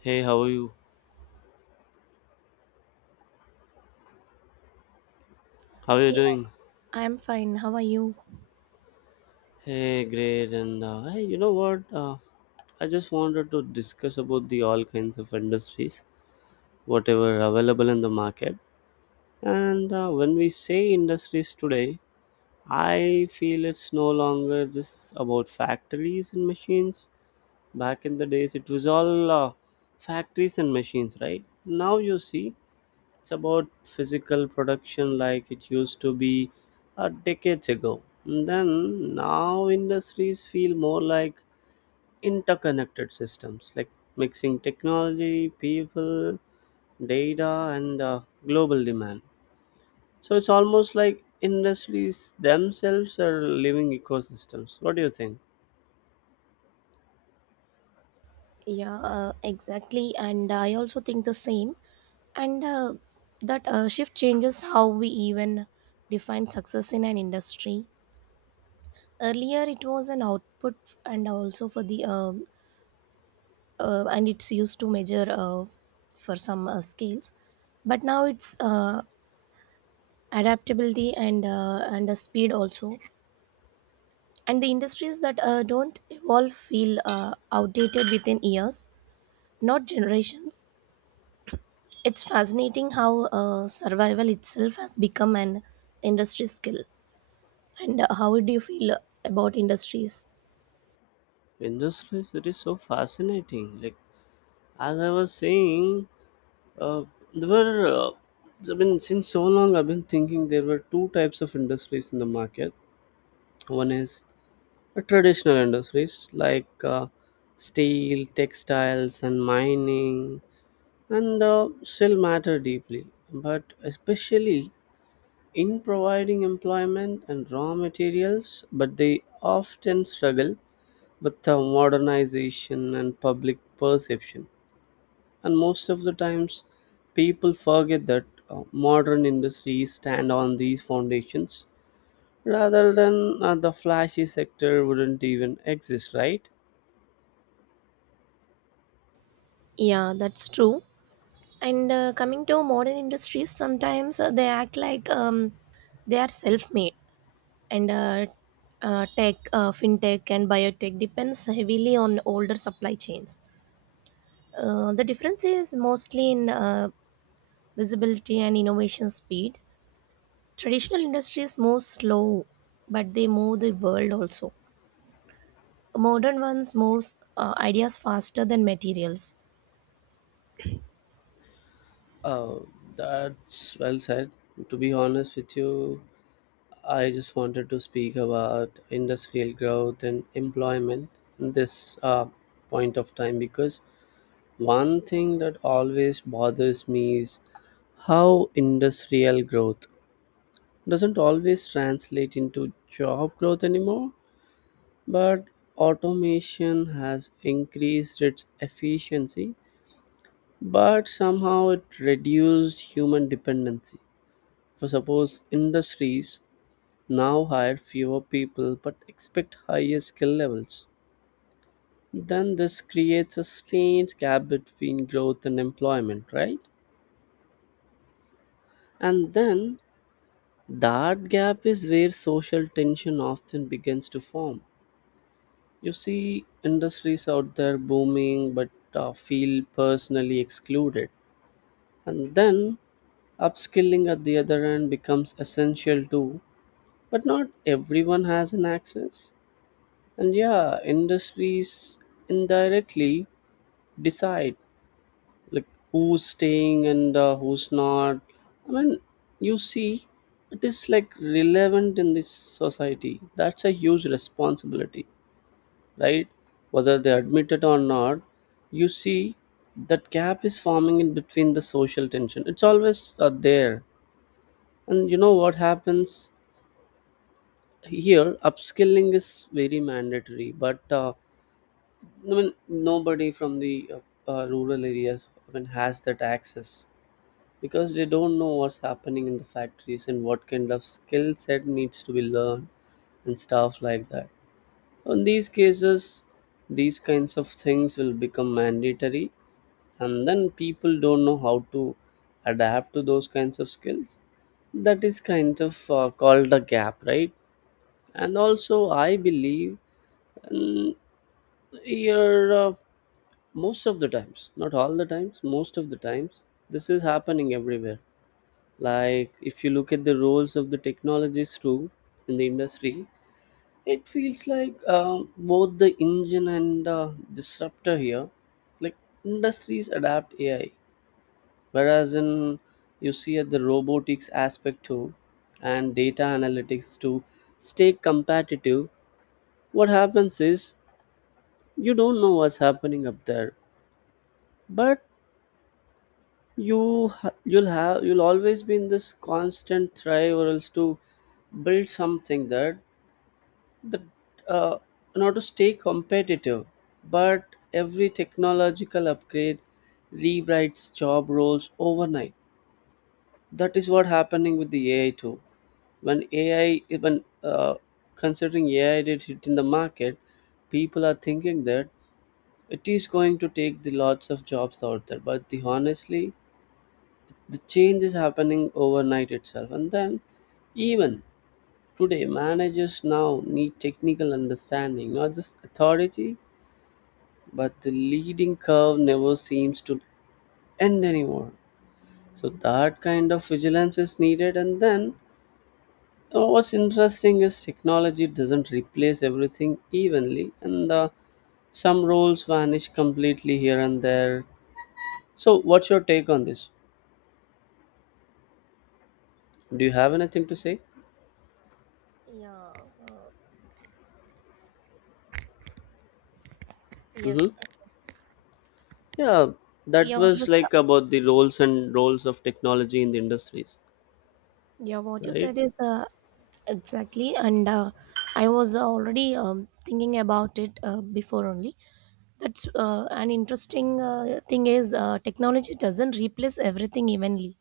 Hey, how are you? How are you Yeah, doing? I'm fine. How are you? Hey, great. And hey, you know what? I just wanted to discuss about the all kinds of industries, whatever available in the market. And when we say industries today, I feel it's no longer just about factories and machines. Back in the days, it was all factories and machines, right? Now you see, it's about physical production like it used to be a decades ago. Then now industries feel more like interconnected systems, like mixing technology, people, data, and global demand. So it's almost like industries themselves are living ecosystems. What do you think? Yeah, exactly. And I also think the same. And that shift changes how we even define success in an industry. Earlier, it was an output, and also for the And it's used to measure for some scales. But now it's adaptability and the speed also. And the industries that don't evolve feel outdated within years, not generations. It's fascinating how survival itself has become an industry skill. And how do you feel about industries? Industries, it is so fascinating. Like As I was saying, uh, there were, I mean, since so long, I've been thinking there were two types of industries in the market. One is a traditional industries like steel, textiles, and mining, and still matter deeply, but especially in providing employment and raw materials, but they often struggle with modernization and public perception, and most of the times people forget that modern industries stand on these foundations, rather than the flashy sector wouldn't even exist, right? Yeah, that's true. And coming to modern industries, sometimes they act like they are self-made. And uh, fintech and biotech depends heavily on older supply chains. The difference is mostly in visibility and innovation speed. Traditional industries move slow, but they move the world also. Modern ones moves ideas faster than materials. Uh, that's well said. To be honest with you, I just wanted to speak about industrial growth and employment in this point of time, because one thing that always bothers me is how industrial growth doesn't always translate into job growth anymore, but automation has increased its efficiency, but somehow it reduced human dependency. For suppose industries now hire fewer people but expect higher skill levels, then this creates a strange gap between growth and employment, right? And then that gap is where social tension often begins to form. You see industries out there booming, but feel personally excluded. And then upskilling at the other end becomes essential too, but not everyone has an access. And yeah, industries indirectly decide, like, who's staying and who's not. I mean, you see, it is like relevant in this society. That's a huge responsibility, right? Whether they admit it or not, you see that gap is forming in between the social tension. It's always there. And you know what happens here? Upskilling is very mandatory, but I mean, nobody from the rural areas even has that access, because they don't know what's happening in the factories and what kind of skill set needs to be learned and stuff like that. In these cases, these kinds of things will become mandatory, and then people don't know how to adapt to those kinds of skills. That is kind of called a gap, right? And also, I believe mm, here most of the times, not all the times, most of the times, this is happening everywhere. Like, if you look at the roles of the technologies too in the industry, it feels like both the engine and disruptor here, like, industries adapt AI, whereas in, you see, at the robotics aspect too, and data analytics to stay competitive. What happens is, you don't know what's happening up there, but you'll have, you'll always be in this constant try or else to build something that the uh, in order to stay competitive, but every technological upgrade rewrites job roles overnight. That is what happening with the AI too. When AI, even considering AI did hit in the market, people are thinking that it is going to take the lots of jobs out there, but the honestly the change is happening overnight itself. And then even today, managers now need technical understanding, not just authority, but the leading curve never seems to end anymore. So that kind of vigilance is needed. And then what's interesting is technology doesn't replace everything evenly, and some roles vanish completely here and there. So, what's your take on this? Do you have anything to say? Yeah. uh, yes. Mm-hmm. Yeah, that Yeah, was like about the roles and roles of technology in the industries, yeah, what you right? said is exactly. And uh, i was already thinking about it before only. That's an interesting thing is Technology doesn't replace everything evenly.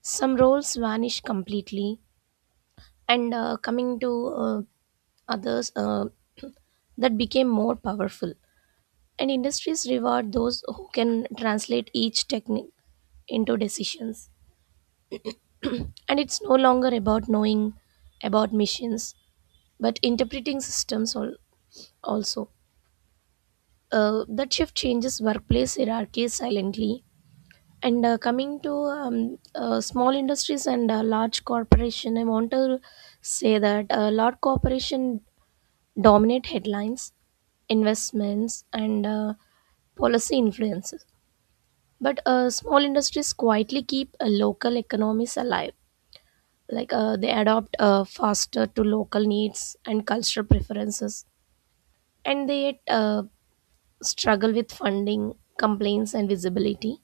Some roles vanish completely. And coming to uh, others That became more powerful, and industries reward those who can translate each technique into decisions. And it's no longer about knowing about machines but interpreting systems also. That shift changes workplace hierarchies silently. And coming to Small industries and large corporation, I want to say that large corporation dominate headlines, investments, and policy influences. But small industries quietly keep local economies alive. Like they adapt faster to local needs and cultural preferences, and they yet struggle with funding, complaints, and visibility.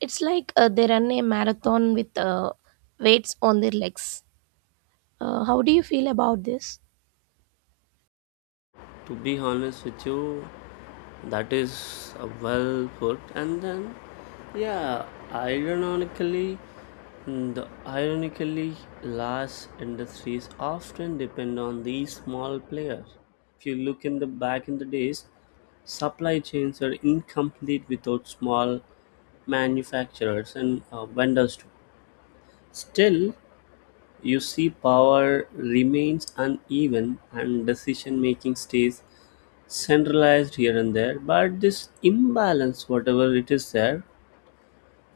It's like they run a marathon with weights on their legs. How do you feel about this? To be honest with you, that is well put. And then, yeah, ironically, mm, the ironically, large industries often depend on these small players. If you look in the back in the days, supply chains are incomplete without small manufacturers and vendors too. Still, you see, power remains uneven and decision making stays centralized here and there, but this imbalance, whatever it is there,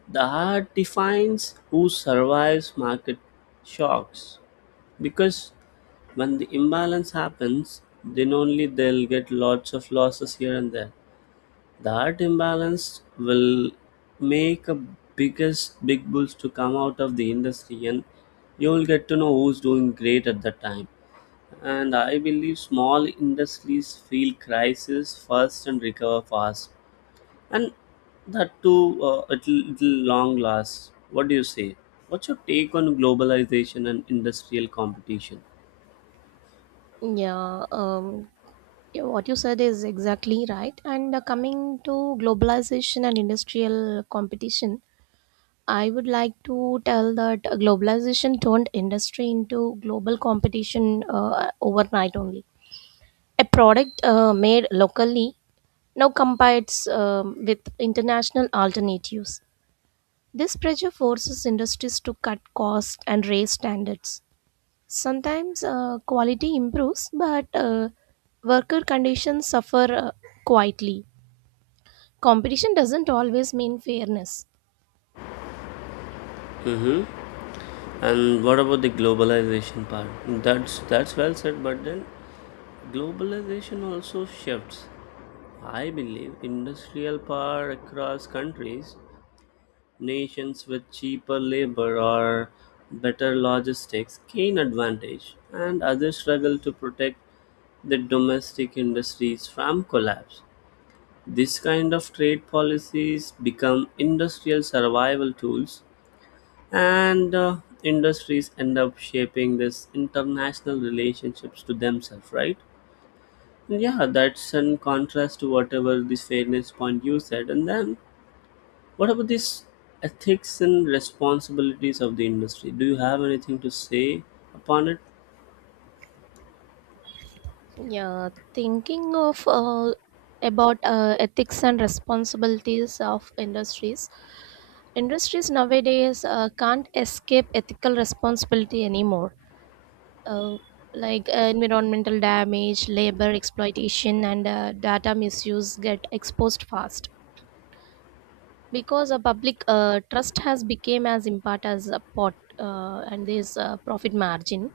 the art defines who survives market shocks, because when the imbalance happens, then only they'll get lots of losses here and there. The art imbalance will make a biggest big bulls to come out of the industry, and you'll get to know who's doing great at that time. And I believe small industries feel crisis first and recover fast. And that too, it'll long last. What do you say? What's your take on globalization and industrial competition? Yeah, yeah, what you said is exactly right. And coming to globalization and industrial competition, I would like to tell that globalization turned industry into global competition overnight only. A product made locally now competes with international alternatives. This pressure forces industries to cut costs and raise standards. Sometimes quality improves, but worker conditions suffer quietly. Competition doesn't always mean fairness. Hmm. And what about the globalization part? That's well said, but then globalization also shifts, I believe, industrial power across countries. Nations with cheaper labor or better logistics gain advantage, and others struggle to protect their domestic industries from collapse. This kind of trade policies become industrial survival tools, and industries end up shaping these international relationships to themselves, right? Yeah, that's in contrast to whatever this fairness point you said. And then what about this ethics and responsibilities of the industry? Do you have anything to say upon it? Yeah, thinking of about ethics and responsibilities of industries. Industries nowadays can't escape ethical responsibility anymore, uh, like environmental damage, labor exploitation, and data misuse get exposed fast, because a public trust has become as important as a pot and this profit margin.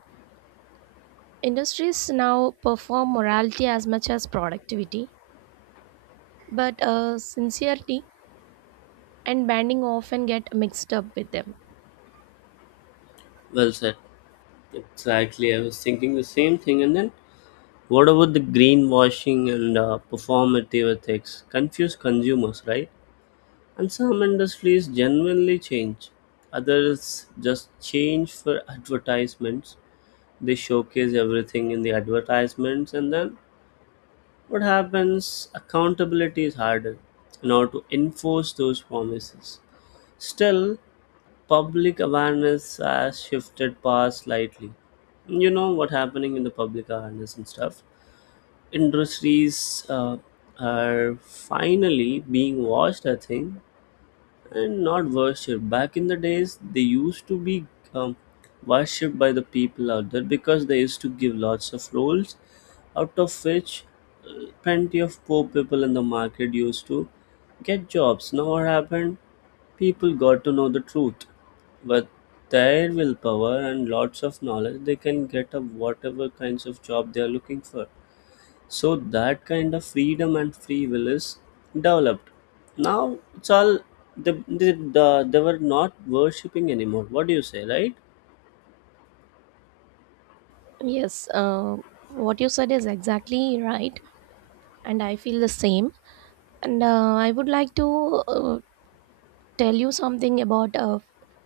Industries now perform morality as much as productivity, but sincerity and banding often get mixed up with them. Well said. Exactly. I was thinking the same thing. And then, what about the greenwashing and performative ethics? Confuse consumers, right? And some industries genuinely change, others just change for advertisements. They showcase everything in the advertisements, and then what happens? Accountability is harder in order to enforce those promises. Still, public awareness has shifted past slightly. You know what happening in the public awareness and stuff. Industries are finally being watched, I think, and not worship. Back in the days, they used to be um, worshipped by the people out there, because they used to give lots of rolls, out of which plenty of poor people in the market used to get jobs. Now, what happened? People got to know the truth. With their willpower and lots of knowledge, they can get up whatever kinds of job they are looking for. So that kind of freedom and free will is developed. Now it's all the they were not worshipping anymore. What do you say, right? Yes, what you said is exactly right, and I feel the same. And I would like to tell you something about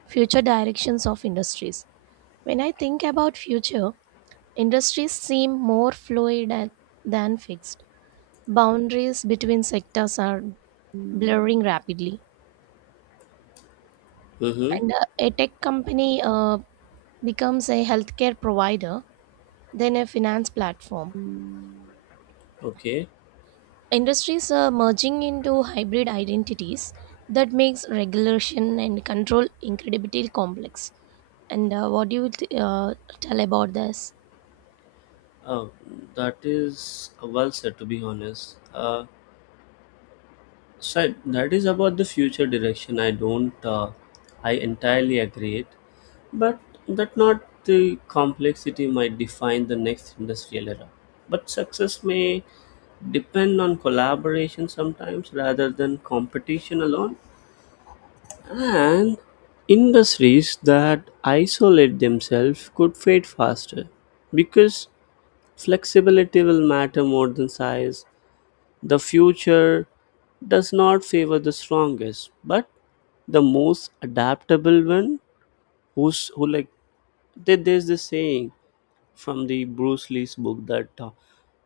future directions of industries. When I think about future, industries seem more fluid than fixed. Boundaries between sectors are blurring rapidly, Mm-hmm. and a tech company becomes a healthcare provider than a finance platform. Okay. Industries are merging into hybrid identities that makes regulation and control incredibly complex. And what do you th- Tell about this? uh, that is well said. To be honest, so that is about the future direction. I don't. I entirely agree it, but that not the complexity might define the next industrial era. But success may depend on collaboration sometimes rather than competition alone. And industries that isolate themselves could fade faster, because flexibility will matter more than size. The future does not favor the strongest, but the most adaptable one, who's, who, like, there's this saying from the Bruce Lee's book that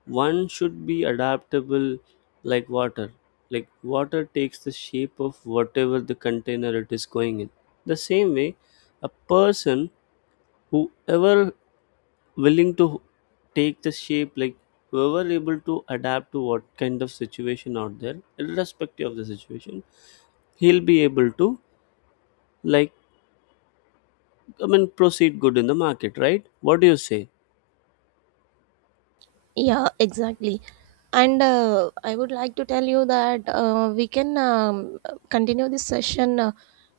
one should be adaptable like water. Like, water takes the shape of whatever the container it is going in. The same way, a person whoever willing to take the shape, like, we were able to adapt to what kind of situation out there irrespective of the situation, he'll be able to, like, I mean, proceed good in the market, right? What do you say? Yeah, exactly. And I would like to tell you that we can continue this session.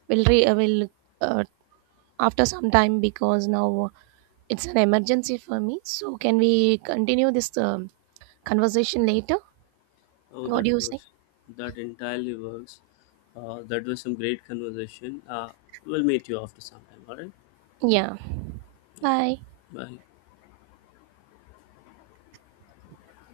We'll re- will uh, After some time, because now it's an emergency for me. So can we continue this conversation later? Oh, What that do you say? works. That entirely works. That was some great conversation. We'll meet you after some time. All right, Yeah. Bye. bye.